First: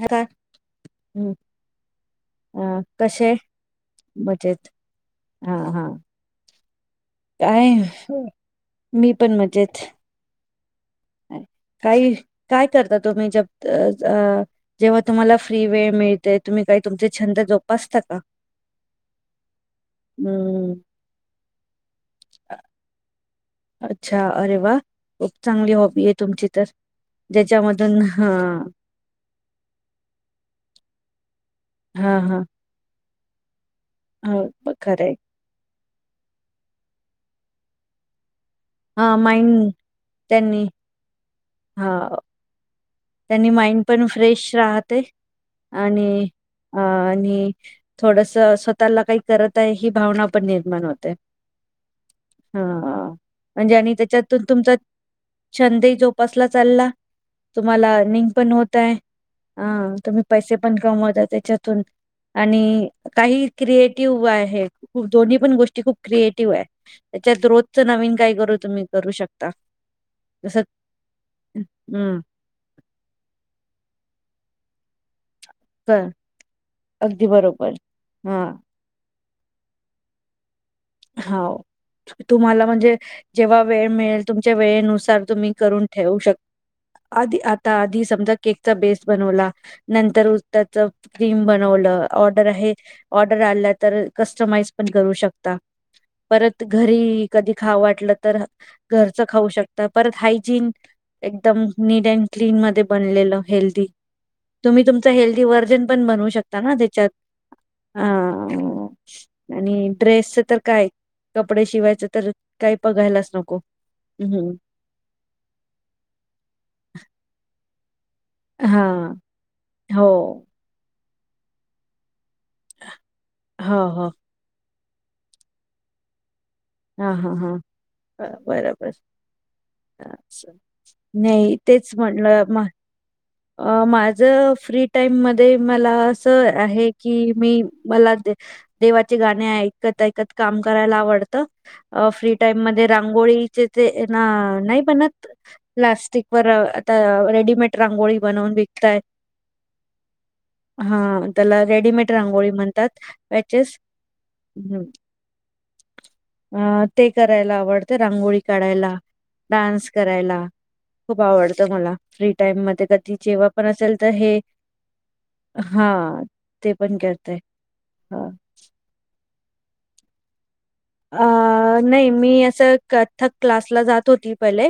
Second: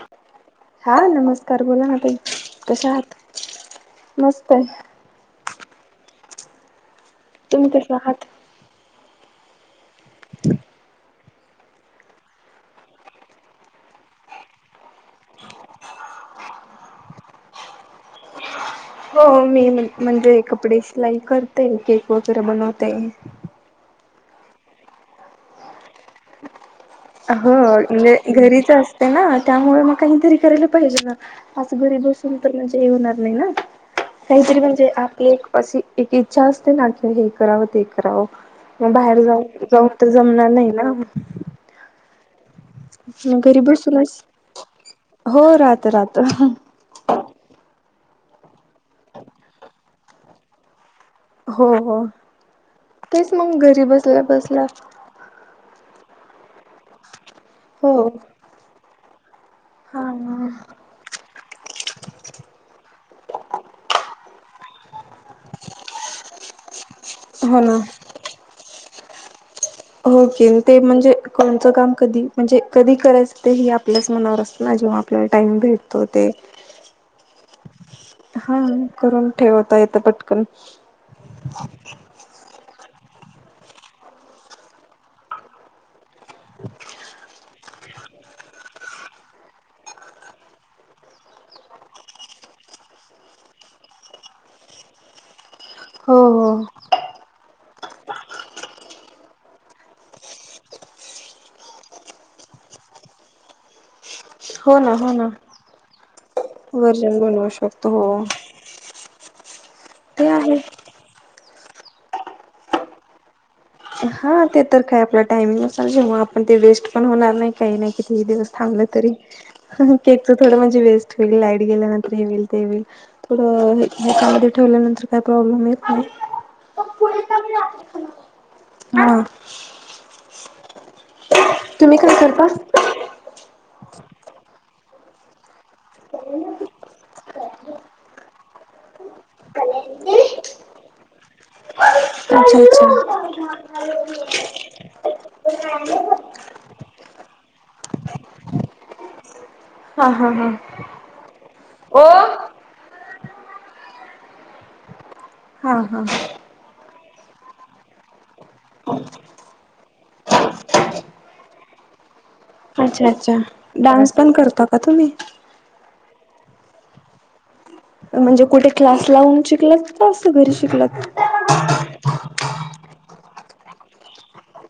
काय हा नमस्कार बोला ना ताई, अ कशा आहात? कसे मस्त हाय. हं हं. तुम्ही काय, कसे आहात? मीपण मजेत. ह अ. काही काय करता तुम्ही, जब जेव्हा तुम्हाला फ्री वेळ मिळते तुम्ही काही तुमचे छंद जोपासता का? हो, मी म्हणजे हम्म कपडे सिलाई करते. केक वगैरे बनवते. च्छा, अरे वा खूप चांगली हॉबी आहे तुमची तर. हो, ज्याच्यामधून म्हणजे हा घरीच असते ना, त्यामुळे मग काहीतरी करायला पाहिजे ना. असं घरी हा बसून हा तर म्हणजे हे होणार नाही ना. काहीतरी ह म्हणजे खरंय आपली एक अशी एक इच्छा असते ना, की हे करावं, ते करावं. मग हा बाहेर जाऊ माइंड जाऊन, तर जमणार त्यांनी नाही ना. हा मग त्यांनी घरी माइंड पण बसूनच फ्रेश राहते हो राहत राहत. आणि अ आणि थोडस स्वतःला काही करत आहे, ही भावनापण निर्माण होत हो हो हा तेच मग म्हणजे घरी आणि बसल्या त्याच्यातून बसल्या तुमचं छंदे जोपासला चालला, तुम्हाला हो अर्निंग पण होतंय. आ हा तुम्ही ना पैसे पण कमवता त्याच्यातून आणि काही क्रिएटिव्ह हाय दोन्ही पण गोष्टी खूप क्रिएटिव्ह त्याच्यात हो ना रोजच नवीन काय करू तुम्ही करू शकता होके जस ते म्हणजे कोणचं काम हम्म कधी म्हणजे कधी करायचं ते हे आपल्याच मनावर असत ना जेव्हा आपल्या टाइम भेटतो ते अगदी बरोबर हा करून ठेवता येतं पटकन हो तुम्हाला म्हणजे जेव्हा वेळ मिळेल तुमच्या वेळेनुसार तुम्ही करून ठेवू शक आधी आधी समजा केक बेस बनवला नंतर क्रीम बनवल ऑर्डर आहे हे ऑर्डर आला तर कस्टमाइज पण करू शकता हो परत हो घरी कधी खाव वाटलं तर घरचं खाऊ शकता परत हायजीन एकदम नीट अँड क्लीन मध्ये बनलेलं हेल्दी हो तुम्ही ना तुमच हो ना हेल्थी व्हर्जन पण बनवू शकता ना त्याच्यात वर्जन बनवू शकतो हा हो आणि ते ड्रेसच आहे तर काय कपडे शिवायच तर काही बघायलाच नको हा हम्म. ते तर काय आपला टाइमिंग असाल जेव्हा आपण ते वेस्ट पण होणार नाही काही नाही किती दिवस थांबलं तरी हां. हो. केकच थोड म्हणजे वेस्ट होईल लाईट गेल्यानंतर हे होईल थोड हो, हो. हच्यामध्ये ठेवल्यानंतर काय प्रॉब्लेम येत नाही मग पुढे का म बर, बर नाही तेच तुम्ही काय करता? म्हटलं माझ फ्री टाईम मधे मला असं आहे की मी मला देवा गाणी ऐकत, ऐकत काम करायला आवडत फ्री अच्छा टाइम मध्ये अच्छा. रांगोळीचे ते ना नाही बनत प्लास्टिक वर रेडीमेड रांगोळी बनवून विकताय हा हा हा त्याला रेडीमेड रांगोळी म्हणतात पॅचेस हू हा, हा ते करायला आवडते रांगोळी कढायला डान्स करायला खूप आवडतं मला फ्री टाइम मध्ये अच्छा कधी अच्छा जेव्हा पण असेल तर डान्स पण हे करता का तुम्ही? हा ते पण करतेय म्हणजे कुठे क्लास लावून शिकलात का असं घरी शिकलात? अ नाही मी असं कथ्थक क्लासला जात होती पहिले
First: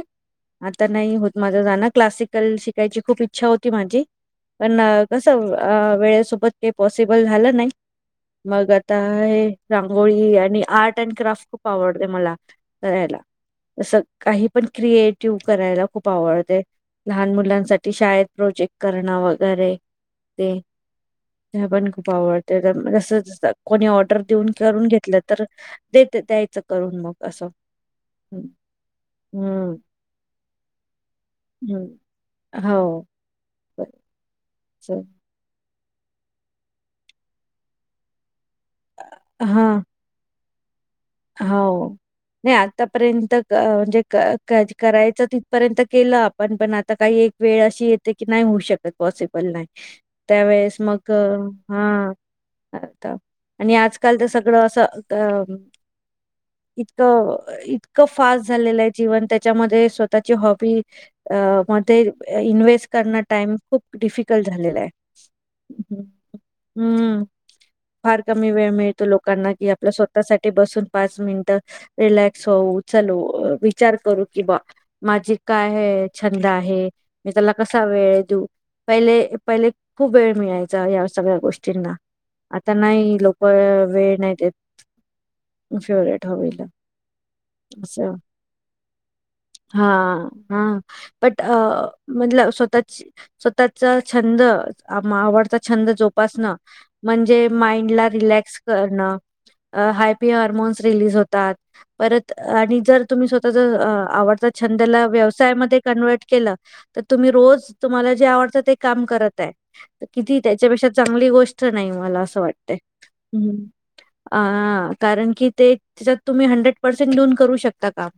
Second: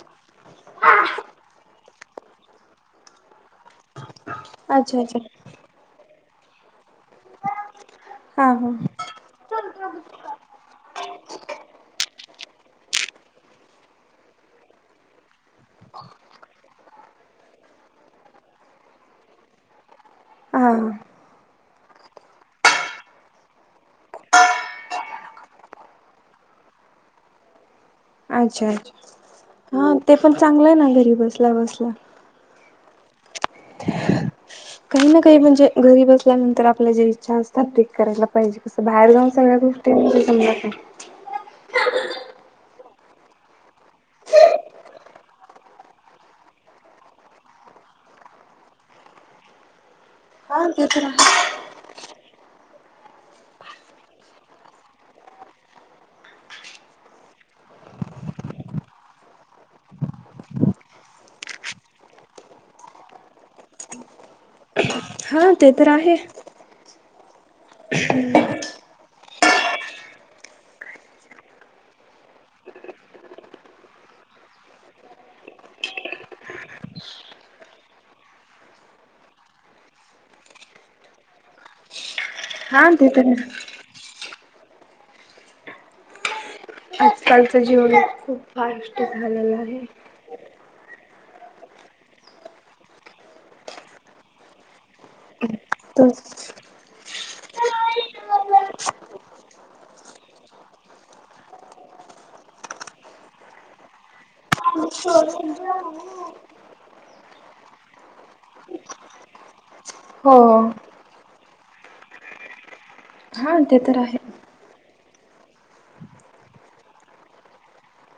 आता नाही होत माझे जाणे क्लासिकल शिकायची खूप इच्छा होती माझी पण अच्छा अच्छा कस वेळे सोबत पॉसिबल झालं नाही हा हा मग आता हे रांगोळी आणि आर्ट अँड खूप आवड मला करायला त काही पण क्रिटिव्ह करायला खूप आवडते लहान मुलांसाठी शाळेत प्रोजेक्ट करणं वगैरे ते हा आपण खूप आवडते जस कोणी ऑर्डर देऊन करून घेतलं तर देत द्यायचं करून मग असं हम्म अच्छा अच्छा हम्म हा ते पण चांगलं आहे ना घरी बसला बसला हम्म. [unintelligible] काही ना काही म्हणजे घरी बसल्यानंतर आपल्याला जे इच्छा असतात ते करायला पाहिजे कसं बाहेर जाऊन सगळ्या हा गोष्टी समजत नाही पर्यंत म्हणजे करायचं तिथपर्यंत केलं आपण पण आता काही एक वेळ अशी किती की नाही होऊ शकत पॉसिबल नाही हा त्यावेळेस ते तर मग आहे हा आता आणि आजकाल तर सगळं असं अ इतकं इतकं फास्ट झालेलं आहे जीवन त्याच्यामध्ये स्वतःची हॉबी अ मध्ये इन्व्हेस्ट करण टाइम खूप डिफिकल्ट झालेला आहे हा ते तर हम् आहे. हम्म फार कमी वेळ मिळतो लोकांना कि आपल्या स्वतःसाठी बसून पाच मिनट रिलक्स होऊन विचार करू की माझी काय छंद आहे मी त्याला कसा वेळ देऊ पहिले पहिले खूप वेळ मिळायचा या सगळ्या गोष्टींना आता हा ते नाही तर लोके वेळ नाहीत फेवरेट हवील आजकालचं जीवन खूप फास्ट झालेलं आहे हा हा बट म्हल स्वतः स्वतःचा छंद आवड छंद जोपासणं हो म्हणजे माइंडल रिलॅक्स करणे हाय अरमान रिलीज होतात परत आणि जर आवडता छंद छंद व्यवसायामध्ये कन्वर्ट केलं तर तुम्ही रोज तुम्हाला जे आवडत ते काम करत आहे किती त्याच्यापेक्षा चांगली गोष्ट नाही मला असं वाटते हा ते तर आहे. अॲ कारण की ते त्याच्यात तुम्ही हंड्रेड पर्सेंट लोन करू शकता का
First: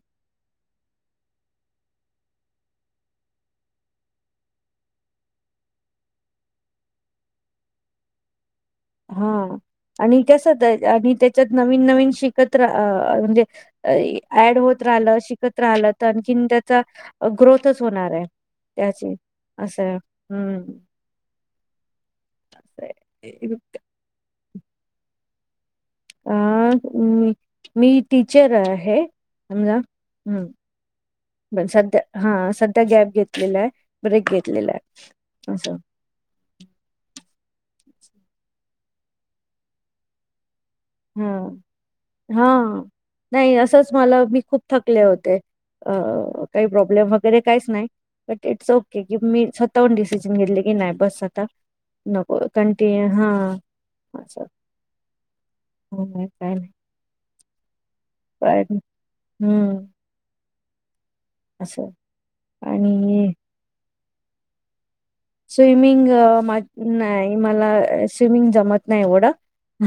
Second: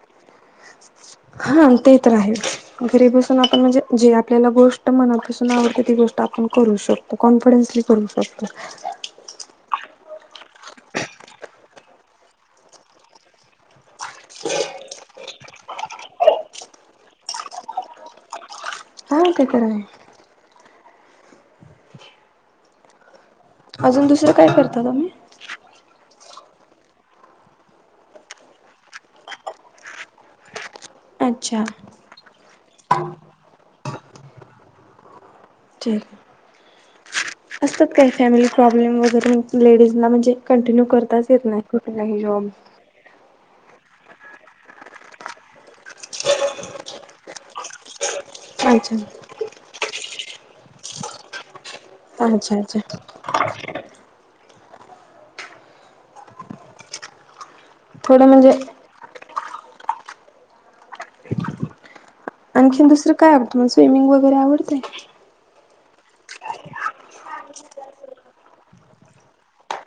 हा तेच राहील घरी बसून आपण म्हणजे जे आपल्याला गोष्ट मनापासून आवडते ती गोष्ट आप करू शकतो कॉन्फिडन्सली करू शकतो हा आणि कस आणि त्याच्यात नवीन नवीन शिकत्र म्हणजे ऍड होत शिकत राहिलं तर आणखी त्याचा ग्रोथच होणार आहे त्याची हा ते तर आहे असं हम्म अस अजून दुसरं काय करता तुम्ही अ मी टीचर आहे आमज हम अच्छा पण सध्या हा सध्या गॅप घेतलेला आहे ब्रेक घेतलेला आहे अच्छा ठीक आहे. असतात काय फॅमिली प्रॉब्लेम वगैरे लेडीजला म्हणजे कंटिन्यू करताच हा येत नाही कुठे काही हा जॉब नाही असंच मला मी खूप थकले होते अ काही प्रॉब्लेम वगैरे काहीच नाही बट इट्स ओके की अच्छा मी स्वतःहून डिसिजन घेतले की नाही बस आता अच्छा नटन अच्छा हा हो् काय नाही थोडं म्हणजे पण हम्म अचछा आणखीन दुसरं काय आवडतं मला स्विमिंग वगैरे आवडतेय स्विमिंग नाही मला स्विमिंग जमत नाही एवढं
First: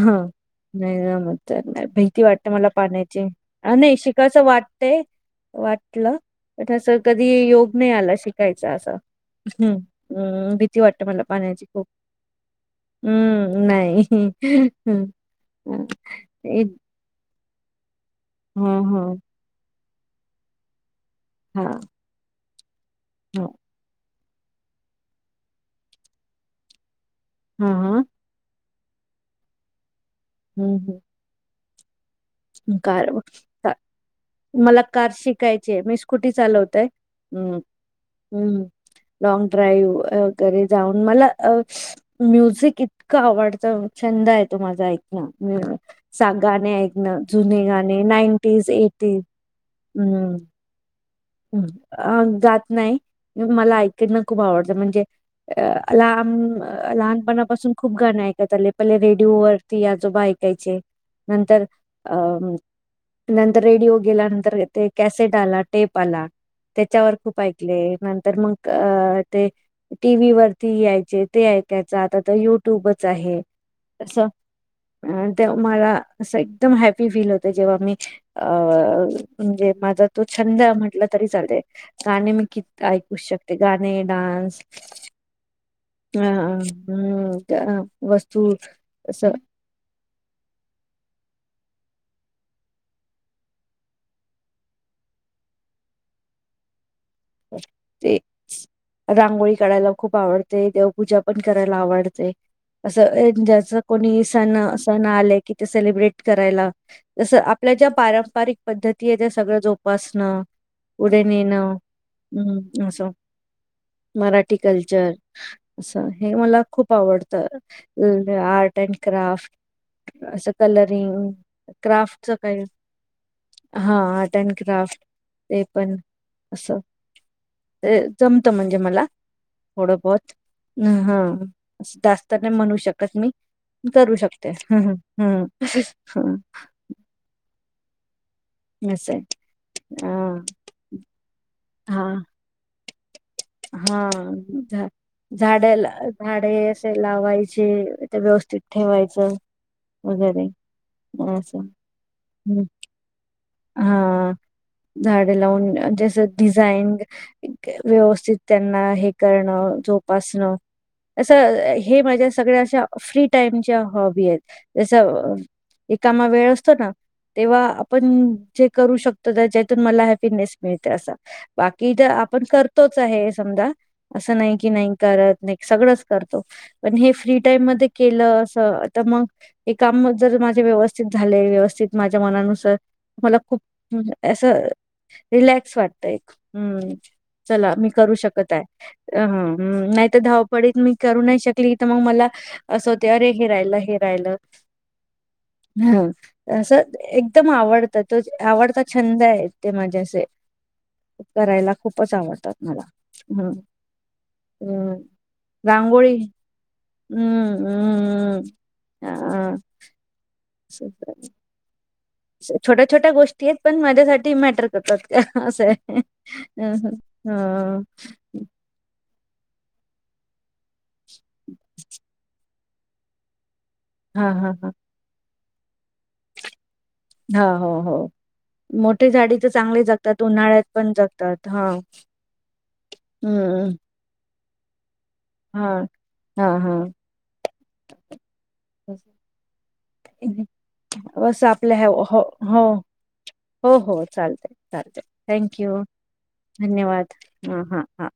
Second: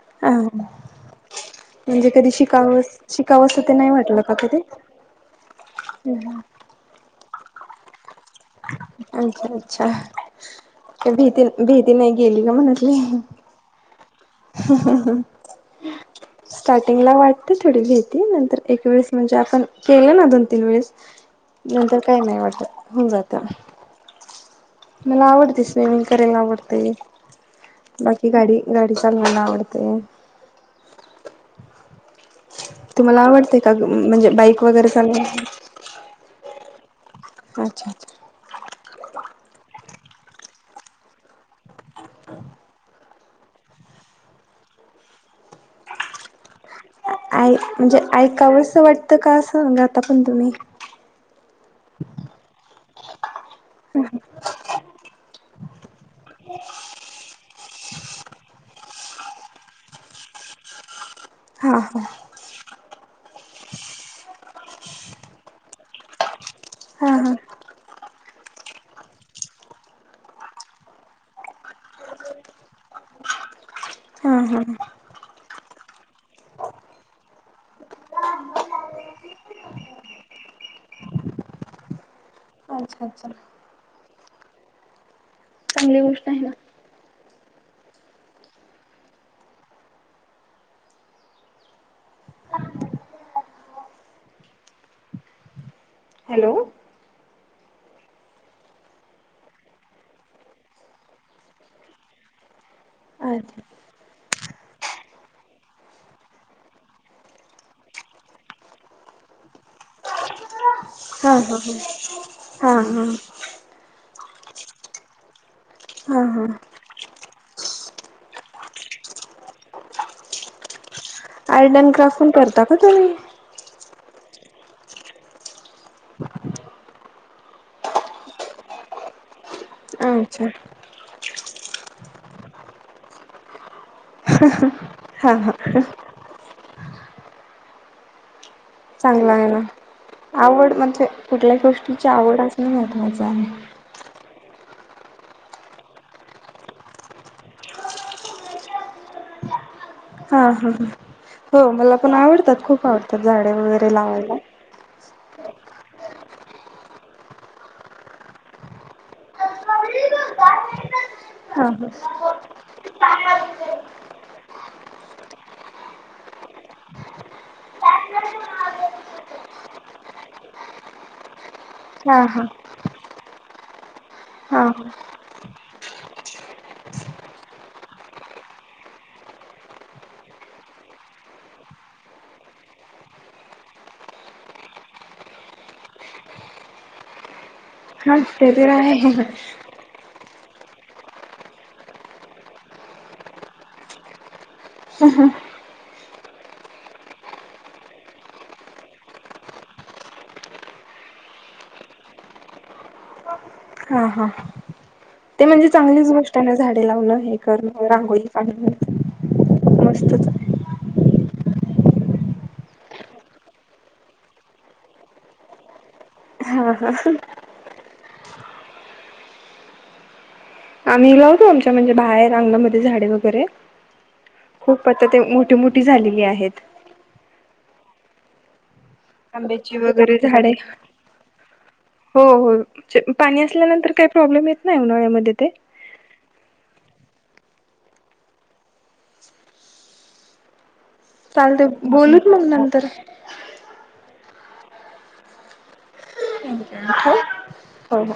ह हा नाही ना म नाही म्हणजे भहिती कधी वाटते मला शिकावस पाण्याची शिकावस ते नाही वाटलं का शिकायचं कधी? वाटतय वाटलं पस कधी योग नाही आला शिकायच असं अच्छा हम् अच्छा हम्म भीती वाटते ते मला भीती पाण्याची खूप भीती नाही गेली का मनातली हम्म नाही हम् हम् हम स्टार्टिंगला वाटते थोडी भेतती नंतर एक वेळेस म्हणजे आपण केलं ना दोन तीन वेळेस हा नंतर काही नाही वाटत होन जात हा [inaudible] मला आवडते स्विमिंग करायला आवडते हा हा बाकी गाडी गाडी चालवयला आवडते हम् हम् कार तुम्हाला आवडते का म्हणजे बाईक मला वगैरे कार चालवायला शिकायचे मी स्कुटी चालवते म ते हम्म अच्छा अच्छा हम्म लॉंग ड्राईव्ह वगैरे जाऊन मला म्युझिक इतकं आवडतं छंद आहे तो माझा ऐक सा गाने ऐ आय जुने म्हणजे गाणे नाईनटीज ऐकावंसं एटी वाटतं का असं गाता पण हम् तुम्ही जात नाही मला ऐकणं खूप आवडतं म्हणजे अ लहान लहानपणापासून खूप गाण ऐकत आले पहिले रेडिओवररती आजोबा ऐकायचे नंतर हा हा अ नंतर रेडिओ गेला नंतर ते कॅसेट आला टेप ला त्याच्यावर हा खूप ऐकले नंतर मग अ ते टी व्ही वरती यायचे ते आहे त्याचा आता तर युट्यूबच आहे असं हम् हम् अ ते मला अस एकदम हॅपी फील होत जेव्हा मी अ म्हणजे मझ तू छंद म्हट लं तरी चाल गाणे मी क अच्छा ऐकू अच्छा शकते गाणे डान्स चांगली हा गोष्ट आहे ना हम्म वस्तू हॅलो ते रांगोळी काढायला खूप आवडते देवपूजा पण करायला आवडते असं अच्छा ज्याच कोणी सण आले की ते सेलब्रेट करायला जस आपल्या ज्या पारंपरिक पद्धती सगळं जोपासणं पुढे हा हा नेणं ह हम्म असं मराठी कल्चर असं हा हे हा मला खूप आवडतं आर्ट अड क्राफ्ट अस कलर आर्ट अँड क्राफ्ट पण क करता तुम्ही? का आर्ट अँड क्राफ्ट ते पण असं जमत म्हणजे मला थोडं बत अच्छा ह जास्त नाही म्हणू शकत मी करू शकते हम्म हा हा हम् हम् चांगला आहे ना हा आवड म्हणजे कुठल्या हा गोष्टीची आवडच ना महत्वाच आहे हा झाड झाडे असे लावायचे ते व्यवस्थित ठेवायचं हा वगैरे हा असं हो मला पण हं. आवडतात खूप आवडतात झाडे वगैरे हा लावायला झाडे लावून जस डिझाईन व्यवस्थित त्यांना हे करणं प अस हा हा. हे म्हणजे सगळ्याश फ्री टाईमच्या हॉबी आहेत जस एक कामा वेळ असतो ना तेव्हा आपण जे करू शकतो ज्यातून मला हॅपीनेस मिळते अस बाकी हा आपण हा करतोच आहे समजा असं नाही हा की नाही करत नाही सग करतो पण हे फ्री टाईम म के अस मग काम माझ व्यवस्थित झाले व्यवस्थित माझ्या मनानुसार मला खूप असं रिलॅक्स वाटत एक हम् चला मी करू हा ते शकत आहे तर नाही तर धाव पडत मी करू नाही शकली तर मग मला असं होते अरे हे राहिलं हे राहिलं हा असं एकदम आवडत तर तो आवडता छंद आहे ते माझ्या असे करायला खूपच आवडतात मला हम् हा हा हम् ते म्हणजे चांगलीच रांगोळी गोष्ट आहे ना झा लावण हे हम्म करण रांगोळी हम्म पाणी मस्तच आहे ते छोट्या छोट्या गोष्टी आहेत पण माझ्यासाठी मॅटर करतात का असं अम ह हा आम्ही लावतो आमच्या म्हणजे बाहेर अंगणामध्ये झाडे वगैरे हा हा हा खूप पता ते मोठ मोठ मोठी झालेली आहेत हा हो हो मोठे झाडी तर आंब्याची चांगले वगैरे जगतात झाडे उन्हाळ्यात पण जगतात हा हो हो पाणी हम्म असल्यानंतर काही प्रॉब्लेम येत नाही उन्हाळ्यामध्ये ते हा हा हा बस चालते आपल्या ह हो बोलूत मग नंतर हो हो चालते चालत थँक यू धन्यवाद हो ह हा हो हा हो.